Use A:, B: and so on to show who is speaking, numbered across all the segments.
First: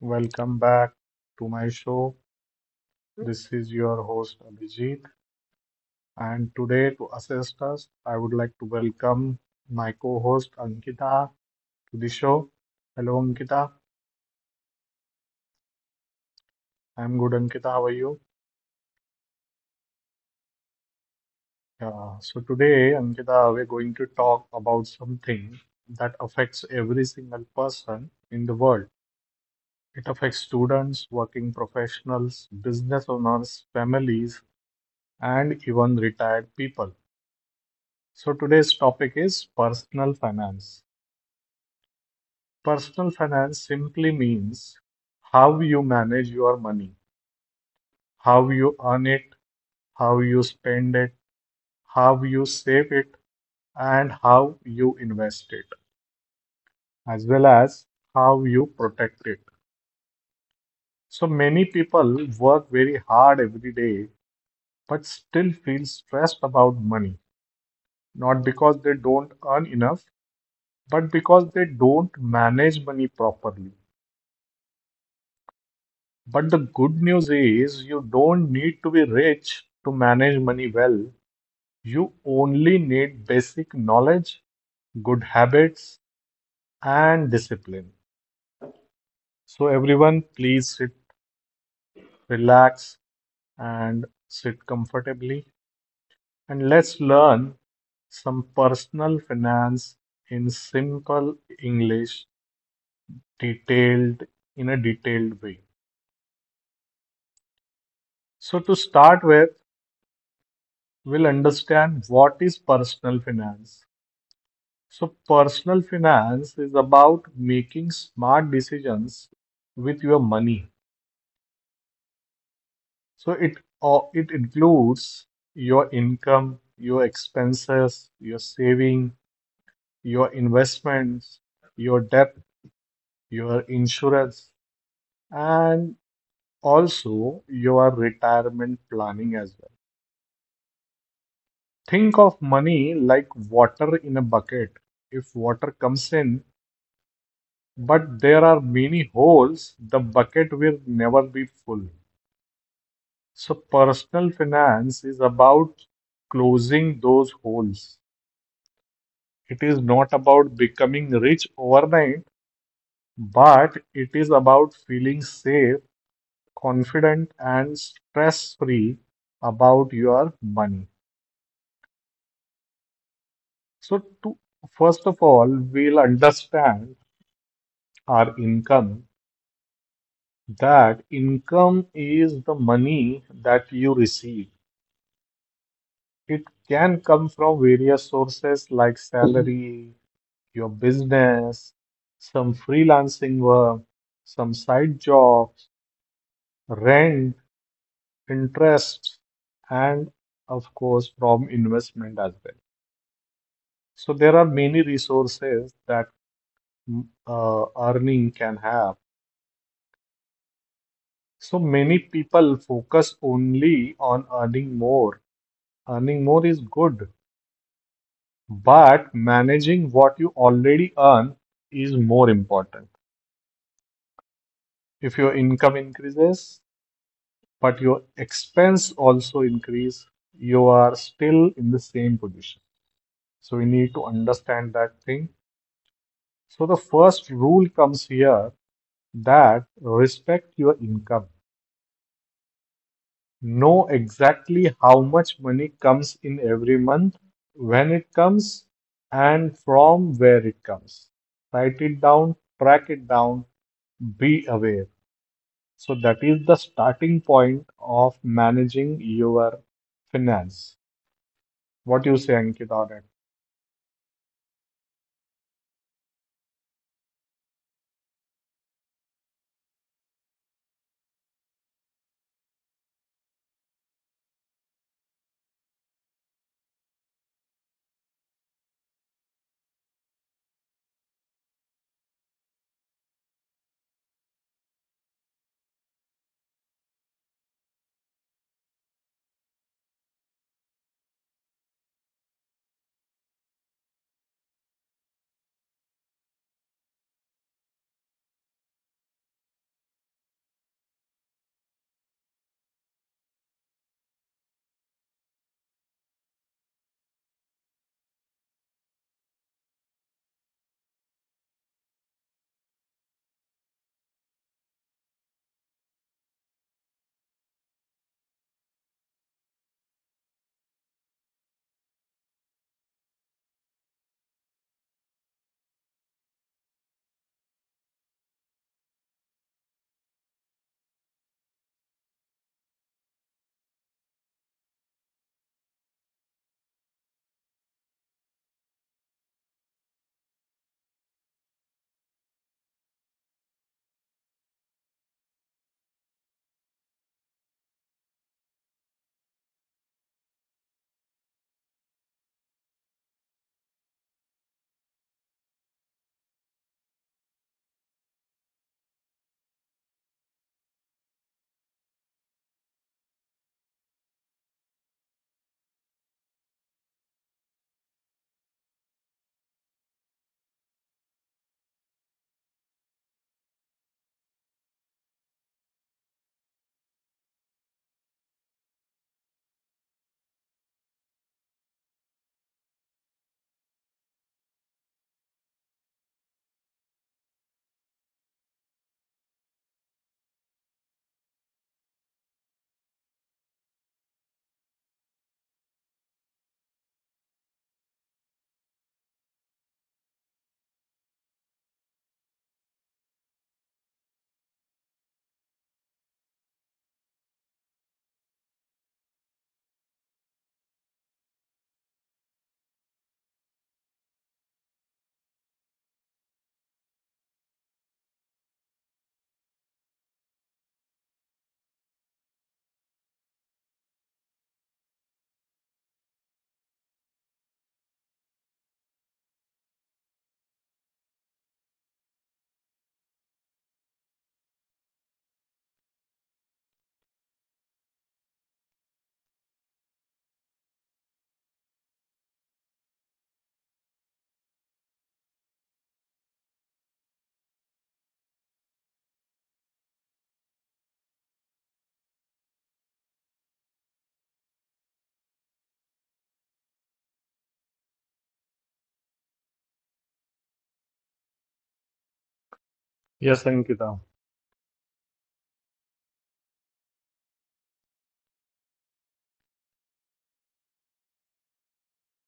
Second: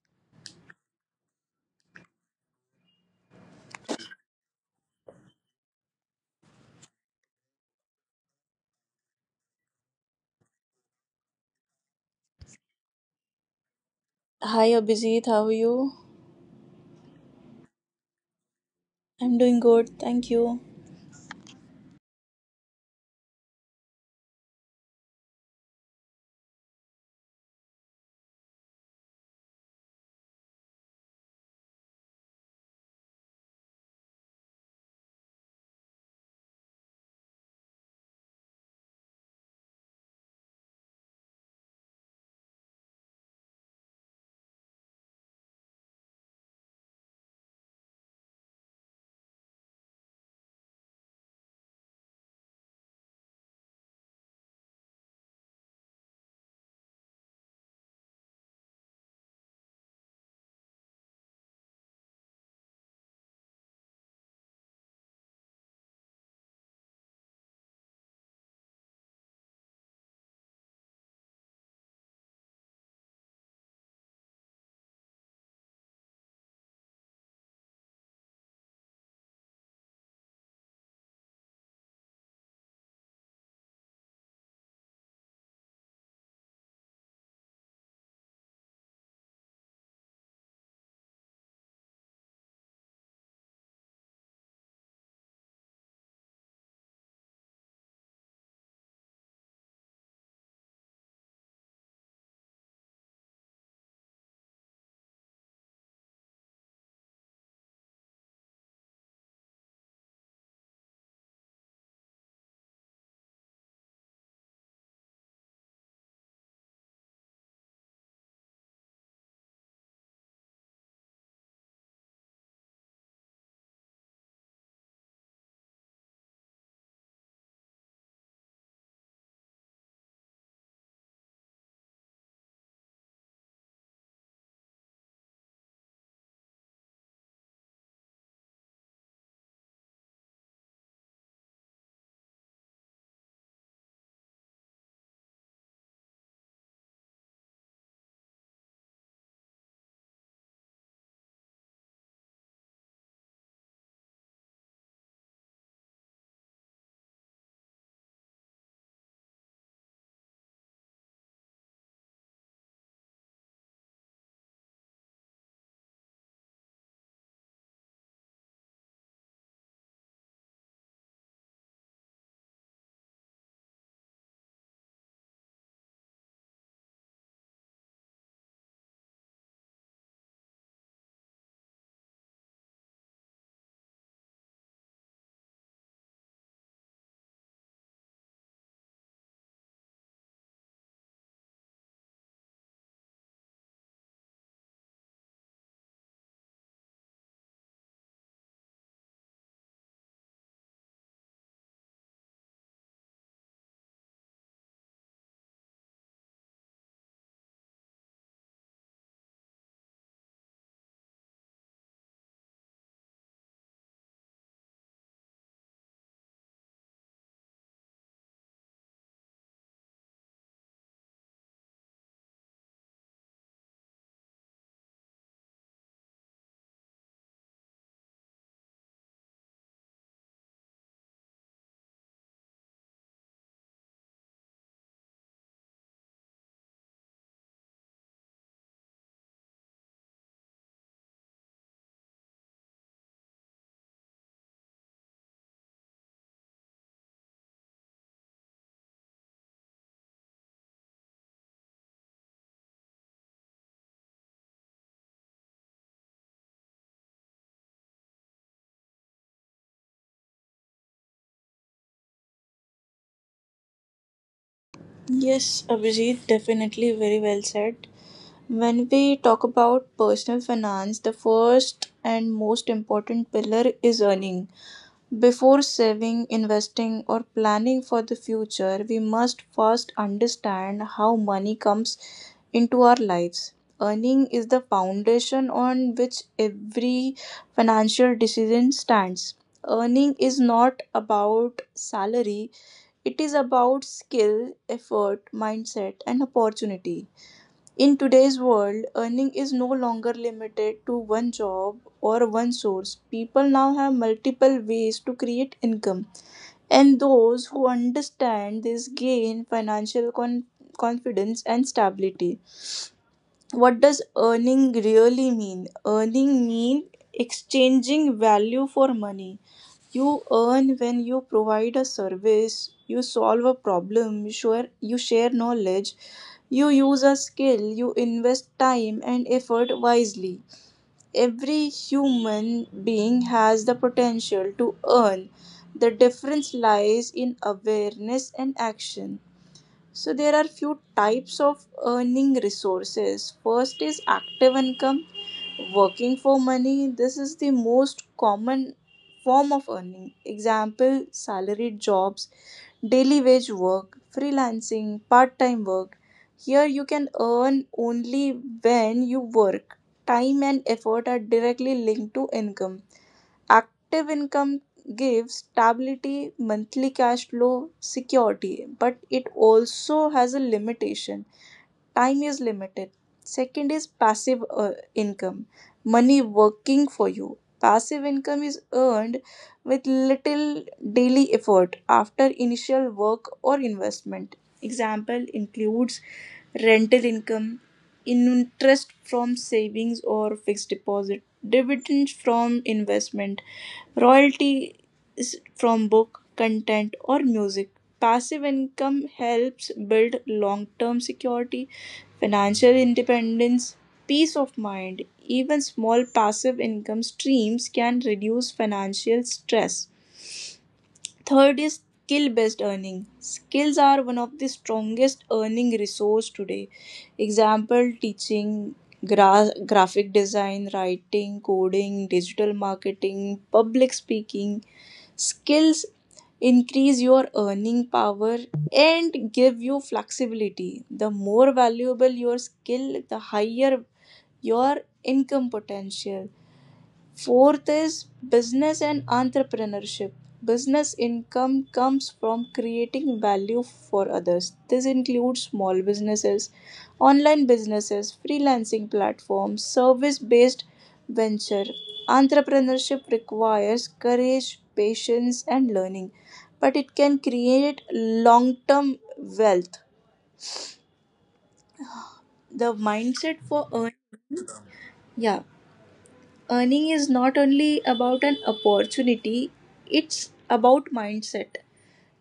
A: Welcome back to my show. This is your host Abhijit, and today to assist us, I would like to welcome my co-host Ankita to the show. Hello, Ankita.
B: Hi Abhijit, how are you?
A: I'm good, Ankita. How are you?
B: I'm doing good, thank you.
A: Yeah. So today, Ankita, we're going to talk about something that affects every single person in the world. It affects students, working professionals, business owners, families, and even retired people. So today's topic is personal finance. Personal finance simply means how you manage your money, how you earn it, how you spend it, how you save it, and how you invest it, as well as how you protect it. So many people work very hard every day but still feel stressed about money, not because they don't earn enough, but because they don't manage money properly. But the good news is you don't need to be rich to manage money well. You only need basic knowledge, good habits, and discipline. So, everyone, please sit, relax, and sit comfortably. And let's learn some personal finance in simple English, detailed in a detailed way. So, to start with, we'll understand what is personal finance. So, personal finance is about making smart decisions with your money. So, it includes your income, your expenses, your saving, your investments, your debt, your insurance, and also your retirement planning as well. Think of money like water in a bucket. If water comes in, but there are many holes, the bucket will never be full. So personal finance is about closing those holes. It is not about becoming rich overnight, but it is about feeling safe, confident, and stress-free about your money. So first of all, we'll understand our income. That income is the money that you receive. It can come from various sources like salary, your business, some freelancing work, some side jobs, rent, interests, and of course, from investment as well. So there are many resources that earning can have. So many people focus only on earning more. Earning more is good, but managing what you already earn is more important. If your income increases, but your expense also increase, you are still in the same position. So we need to understand that thing. So the first rule comes here that respect your income. Know exactly how much money comes in every month, when it comes, and from where it comes. Write it down, track it down, be aware. So that is the starting point of managing your finance. What you say, Ankita, on it?
B: Yes, Abhijit, definitely very well said. When we talk about personal finance, the first and most important pillar is earning. Before saving, investing, or planning for the future, we must first understand how money comes into our lives. Earning is the foundation on which every financial decision stands. Earning is not about salary, it is about skill, effort, mindset, and opportunity. In today's world, earning is no longer limited to one job or one source. People now have multiple ways to create income, and those who understand this gain financial confidence and stability. What does earning really mean? Earning means exchanging value for money. You earn when you provide a service, you solve a problem, you share knowledge, you use a skill, you invest time and effort wisely. Every human being has the potential to earn. The difference lies in awareness and action. So there are few types of earning resources. First is active income. Working for money, this is the most common form of earning. Example, salaried jobs, daily wage work, freelancing, part time work. Here you can earn only when you work. Time and effort are directly linked to income. Active income gives stability, monthly cash flow, security, but it also has a limitation: time is limited. Second is passive income, money working for you. Passive income is earned with little daily effort after initial work or investment. Example includes rental income, interest from savings or fixed deposit, dividends from investment, royalties from book content or music. Passive income helps build long term security, financial independence, peace of mind. Even small passive income streams can reduce financial stress. Third is skill based earning. Skills are one of the strongest earning resource today. Example, teaching, graphic design, writing, coding, digital marketing, public speaking. Skills increase your earning power and give you flexibility. The more valuable your skill, the higher your income potential. Fourth is business and entrepreneurship. Business income comes from creating value for others. This includes small businesses, online businesses, freelancing platforms, service based venture. Entrepreneurship requires courage, patience, and learning, but it can create long term wealth. The
A: Yes,
B: mindset for
A: Ankita.
B: earning, yeah, earning is not only about an opportunity, it's about mindset.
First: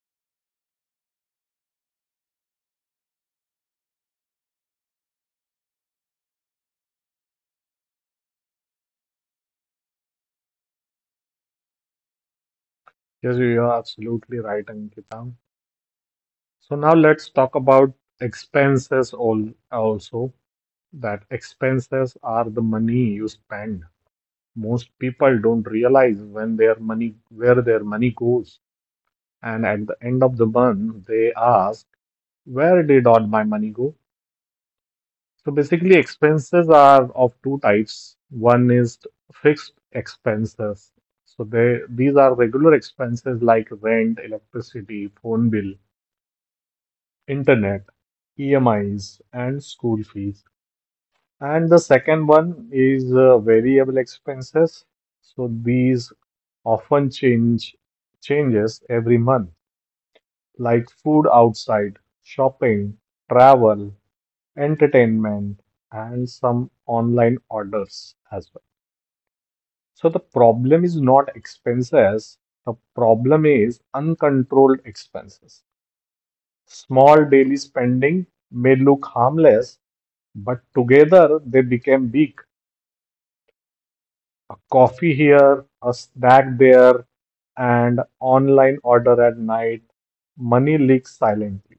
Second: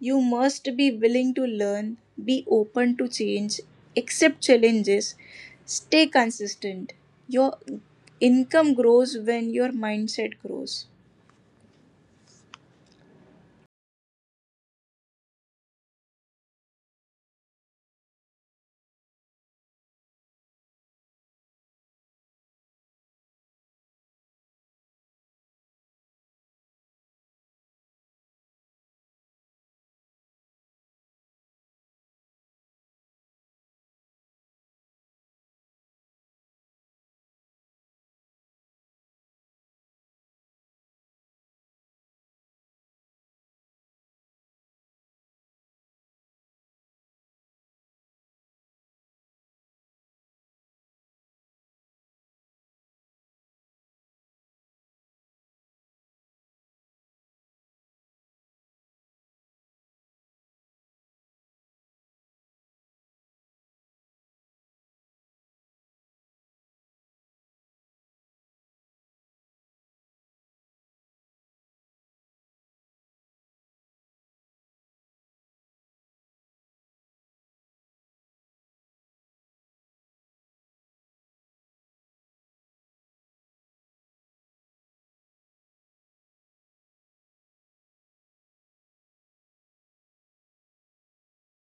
B: You must be willing to learn, be open to change, accept challenges, stay consistent. Your income grows when your mindset grows.
A: Yes, you are absolutely right, Ankita. So now let's talk about expenses all also. That expenses are the money you spend. Most people don't realize when their money where their money goes. And at the end of the month, they ask, where did all my money go? So basically, expenses are of two types. One is fixed expenses. So they these are regular expenses like rent, electricity, phone bill, internet, EMIs, and school fees. And the second one is variable expenses. So these often change changes every month, like food outside, shopping, travel, entertainment, and some online orders as well. So the problem is not expenses, the problem is uncontrolled expenses. Small daily spending may look harmless, but together they became big. A coffee here, a snack there, and online order at night, money leaks silently.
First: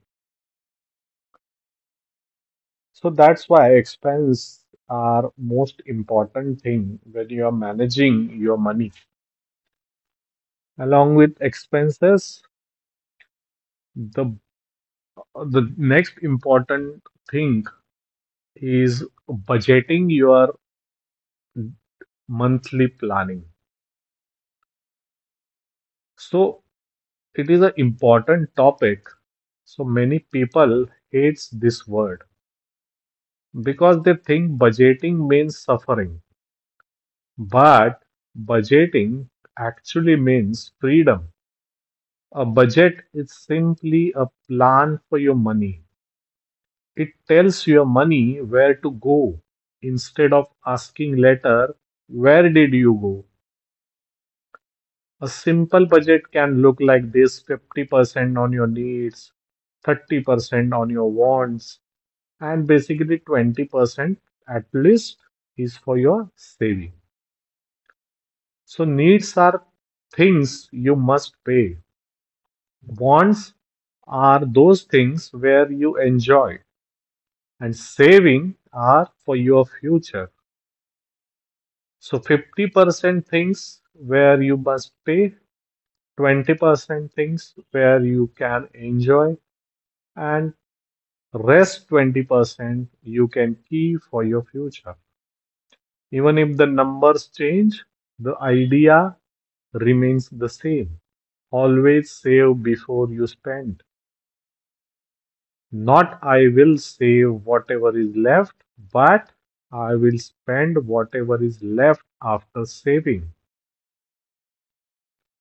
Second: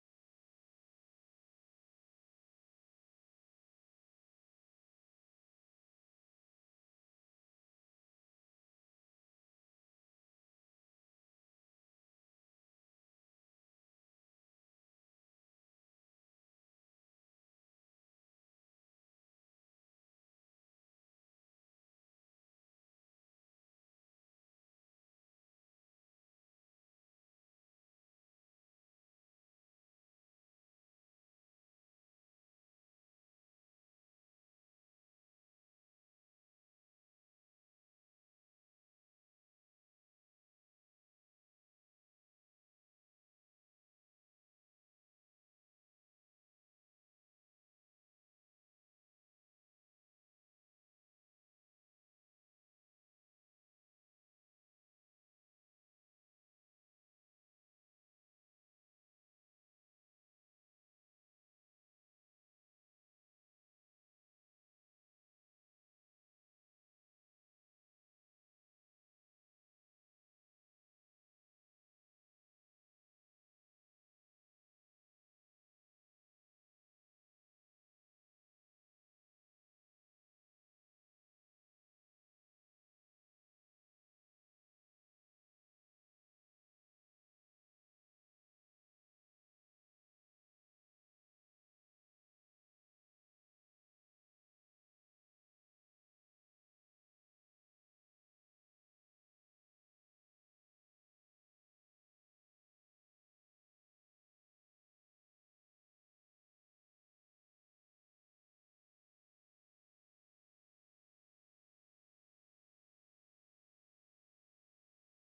A: So that's why expense are most important thing when you are managing your money. Along with expenses, the the next important thing is budgeting your monthly planning. So it is an important topic. So many people hates this word because they think budgeting means suffering, but budgeting actually means freedom. A budget is simply a plan for your money. It tells your money where to go instead of asking later, where did you go? A simple budget can look like this: 50% on your needs, 30% on your wants, and basically 20% at least is for your saving. So, needs are things you must pay, wants are those things where you enjoy, and saving are for your future. So 50% things where you must pay, 20% things where you can enjoy, and rest 20% you can keep for your future. Even if the numbers change, the idea remains the same. Always save before you spend. Not I will save whatever is left, but I will spend whatever is left after saving.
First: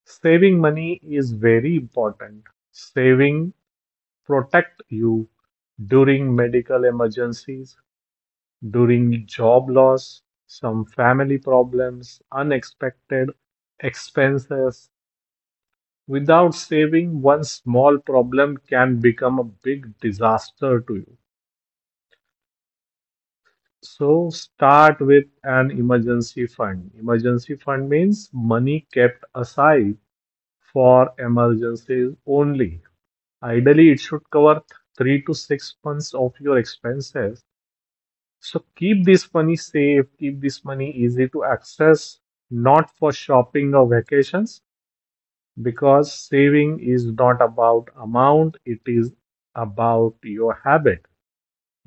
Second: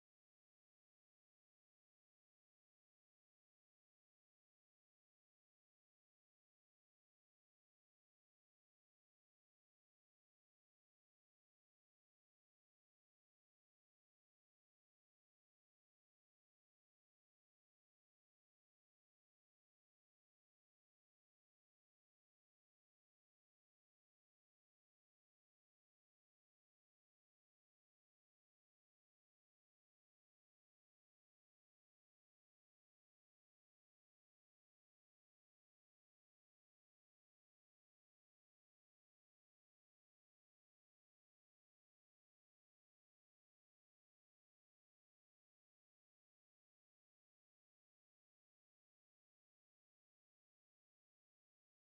A: Saving money is very important. Saving protect you during medical emergencies, during job loss, some family problems, unexpected expenses. Without saving, one small problem can become a big disaster to you. So start with an emergency fund. Emergency fund means money kept aside for emergencies only. Ideally, it should cover 3 to 6 months of your expenses. So keep this money safe, keep this money easy to access, not for shopping or vacations, because saving is not about amount, it is about your habit,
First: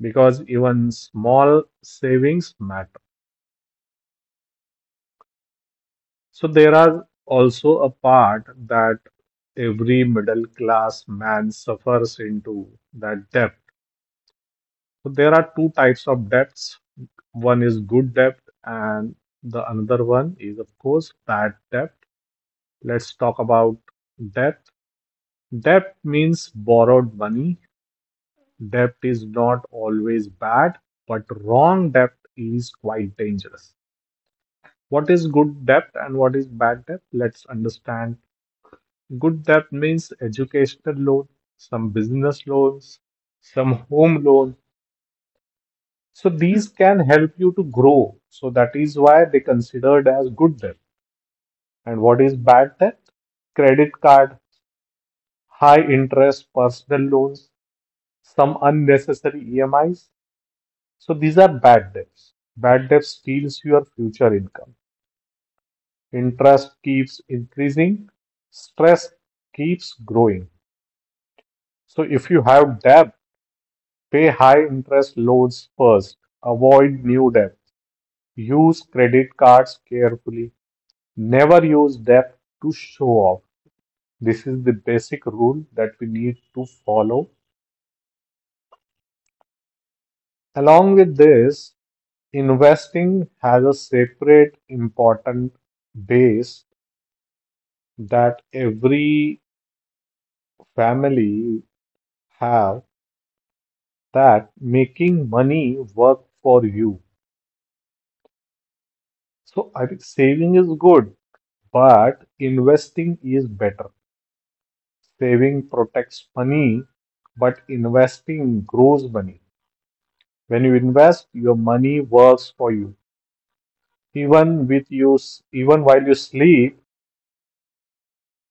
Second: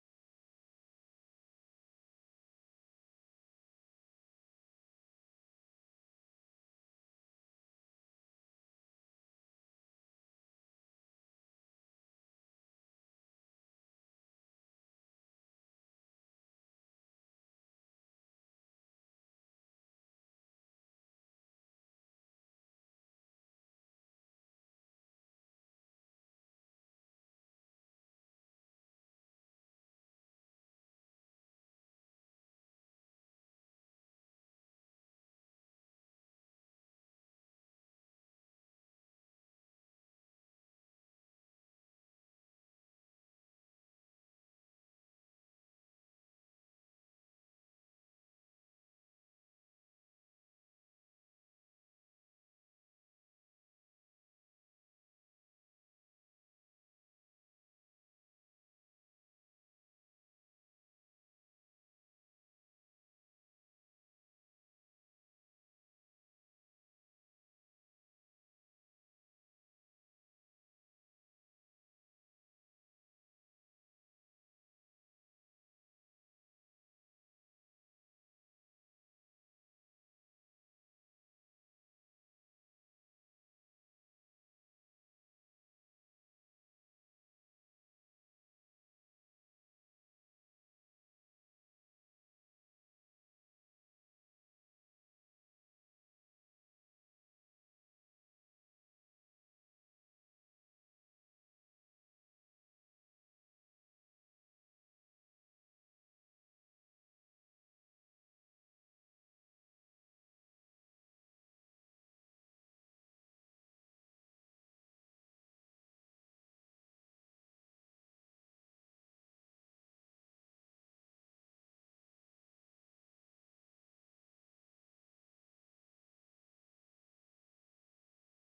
A: because even small savings matter. So there are also a part that every middle class man suffers into, that debt. So there are two types of debts. One is good debt, and the another one is, of course, bad debt. Let's talk about debt. Debt means borrowed money. Debt is not always bad, but wrong debt is quite dangerous. What is good debt and what is bad debt? Let's understand. Good debt means educational loan, some business loans, some home loan. So these can help you to grow. So that is why they considered as good debt. And what is bad debt? Credit card, high interest personal loans, some unnecessary EMIs. So these are bad debts. Bad debt steals your future income. Interest keeps increasing, stress keeps growing. So if you have debt, pay high interest loans first. Avoid new debt. Use credit cards carefully. Never use depth to show off. This is the basic rule that we need to follow. Along with this, investing has a separate important base that every family have, that making money work for you. So I think saving is good, but investing is better. Saving protects money, but investing grows money. When you invest, your money works for you. Even with you, even while you sleep,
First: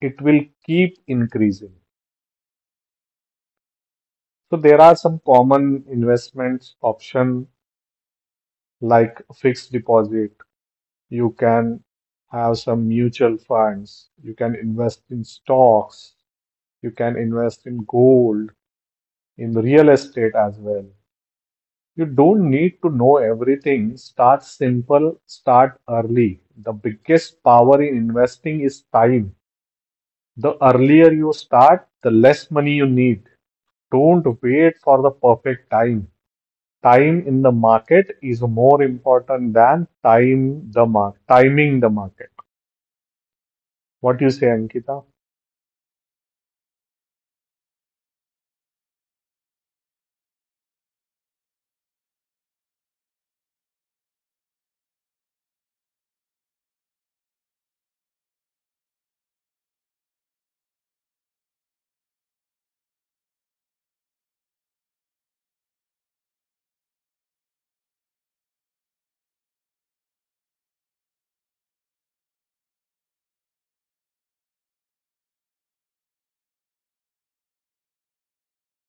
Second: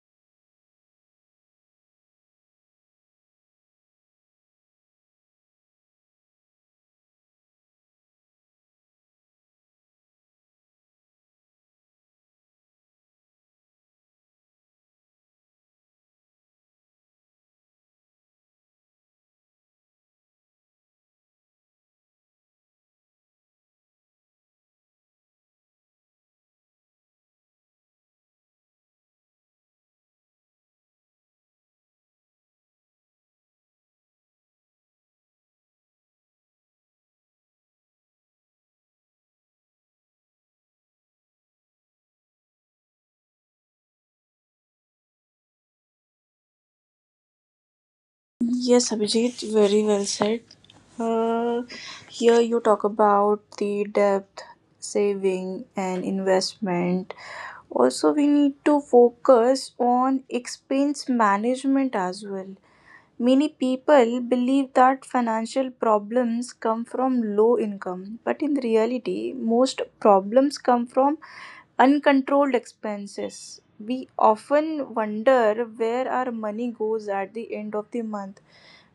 A: it will keep increasing. So there are some common investments option like fixed deposit. You can have some mutual funds. You can invest in stocks. You can invest in gold, in real estate as well. You don't need to know everything. Start simple, start early. The biggest power in investing is time. The earlier you start, the less money you need. Don't wait for the perfect time. Time in the market is more important than time the mar timing the market. What do you say, Ankita?
B: Yes, Abhijit, very well said. Uh, Here you talk about the debt, saving, and investment. Also, we need to focus on expense management as well. Many people believe that financial problems come from low income, but in reality, most problems come from uncontrolled expenses. We often wonder where our money goes at the end of the month.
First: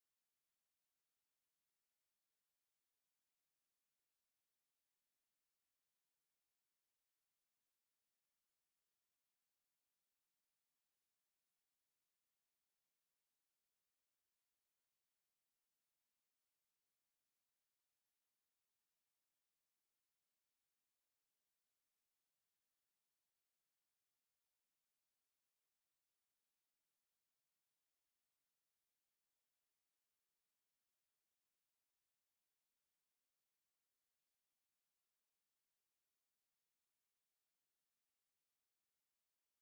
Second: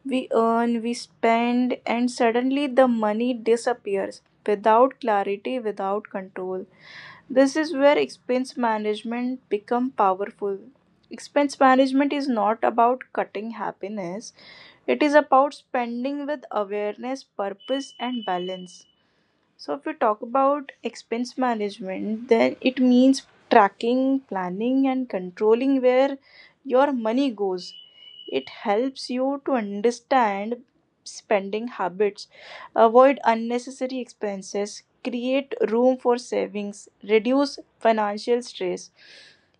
B: We earn, we spend, and suddenly the money disappears without clarity, without control. This is where expense management become powerful. Expense management is not about cutting happiness, it is about spending with awareness, purpose, and balance. So, if we talk about expense management, then it means tracking, planning, and controlling where your money goes. It helps you to understand spending habits, avoid unnecessary expenses, create room for savings, reduce financial stress.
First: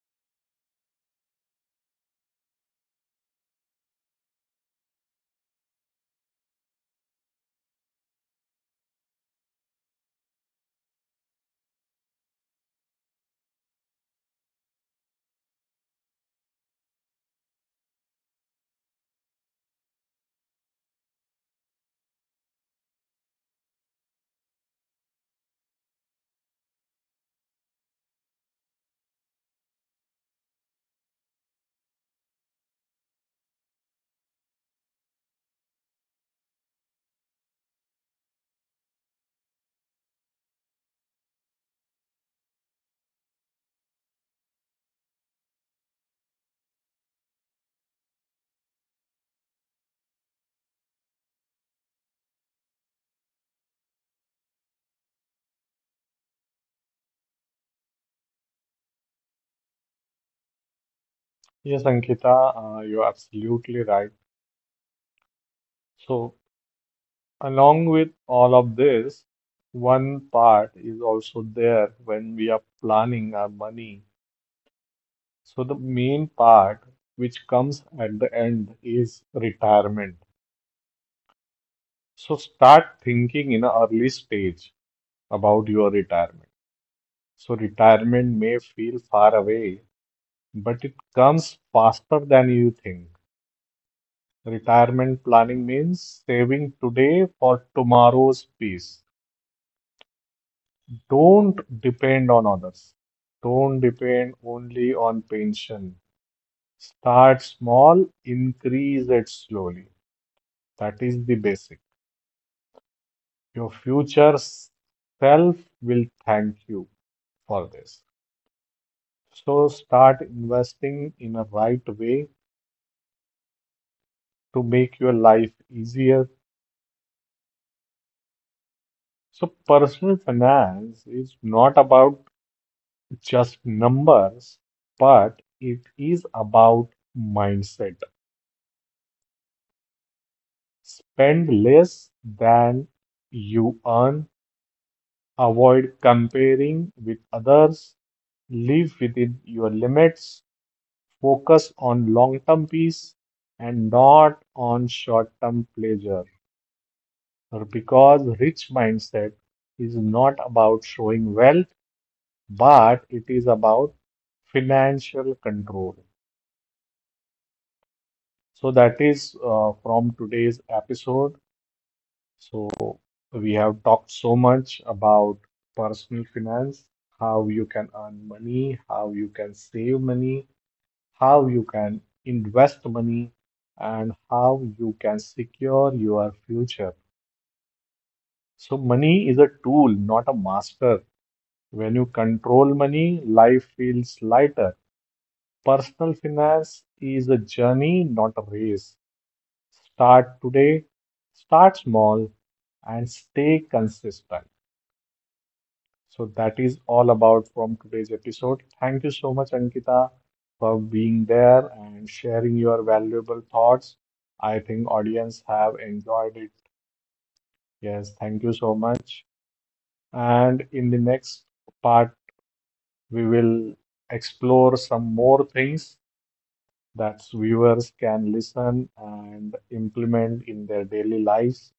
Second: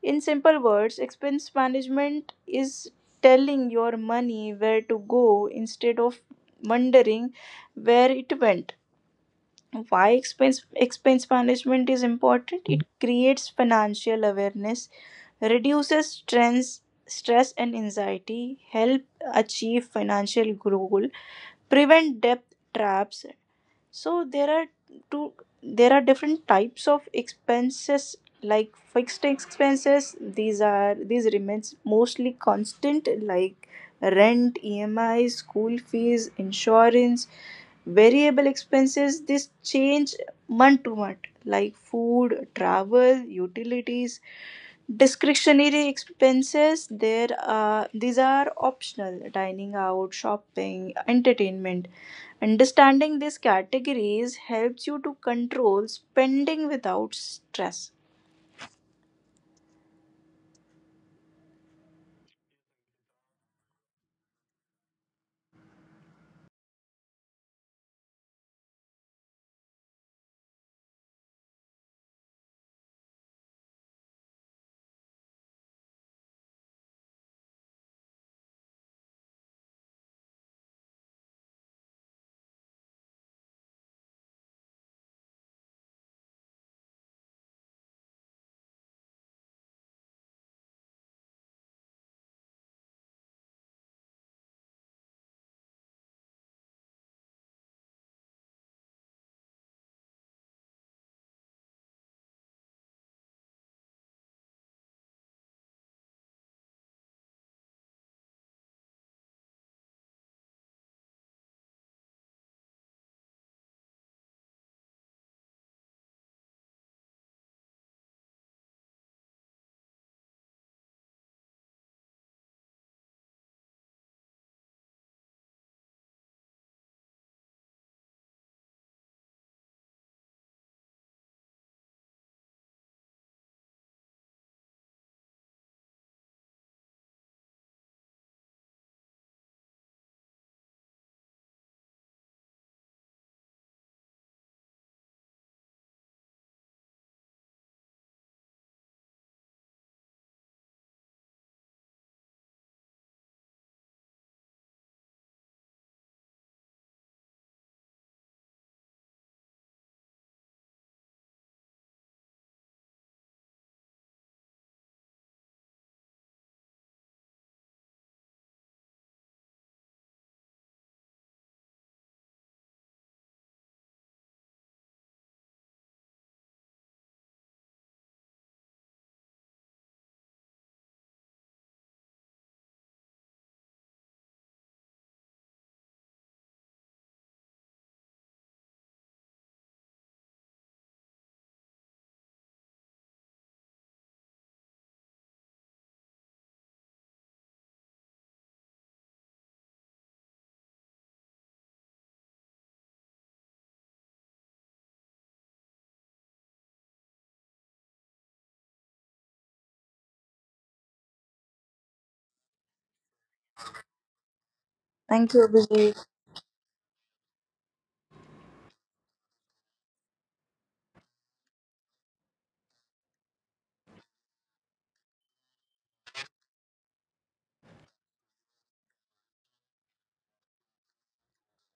B: In simple words, expense management is telling your money where to go instead of wondering where it went. Why expense management is important? It creates financial awareness, reduces stress and anxiety, help achieve financial goal, prevent debt traps. So two there are different types of expenses, like fixed expenses. These are these remains mostly constant, like rent, EMI, school fees, insurance. Variable expenses, this change month to month, like food, travel, utilities. Discretionary expenses, there, are these are optional: dining out, shopping, entertainment. Understanding these categories helps you to control spending without stress.
A: Yes, Ankita, you're absolutely right. So, along with all of this, one part is also there when we are planning our money. So, the main part which comes at the end is retirement. So start thinking in an early stage about your retirement. So retirement may feel far away, but it comes faster than you think. Retirement planning means saving today for tomorrow's peace. Don't depend on others. Don't depend only on pension. Start small, increase it slowly. That is the basic. Your future self will thank you for this. So start investing in a right way to make your life easier. So personal finance is not about just numbers, but it is about mindset. Spend less than you earn, avoid comparing with others, live within your limits, focus on long-term peace and not on short-term pleasure. Or because rich mindset is not about showing wealth, but it is about financial control. So that is from today's episode. So we have talked so much about personal finance, how you can earn money, how you can save money, how you can invest money, and how you can secure your future. So money is a tool, not a master. When you control money, life feels lighter. Personal finance is a journey, not a race. Start today, start small, and stay consistent. So, that is all about from today's episode. Thank you so much, Ankita, for being there and sharing your valuable thoughts. I think
B: Thank
A: audience
B: you,
A: have
B: Abhijit.
A: enjoyed it. Yes, thank you so much. And in the next part, we will explore some more things that viewers can listen and implement in their daily lives.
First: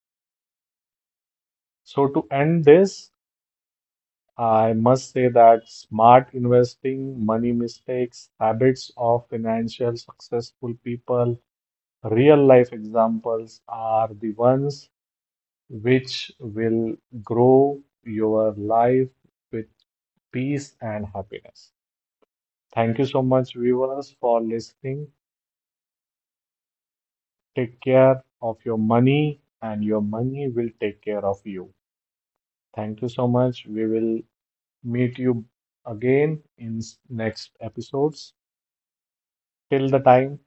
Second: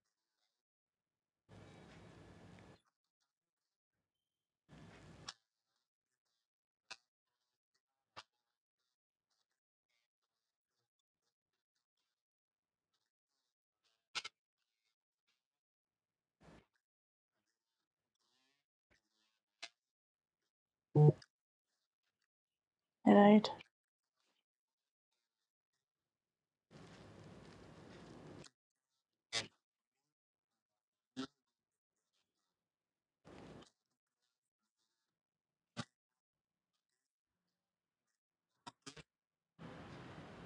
A: So, to end this, I must say that smart investing, money mistakes, habits of financial successful people, real life examples are the ones which will grow your life with peace and happiness. Thank you so
B: Right.
A: much, viewers, for listening. Take care of your money, and your money will take care of you. Thank you so much. We will meet you again in next episodes. Till the time,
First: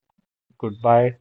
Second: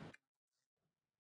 A: goodbye.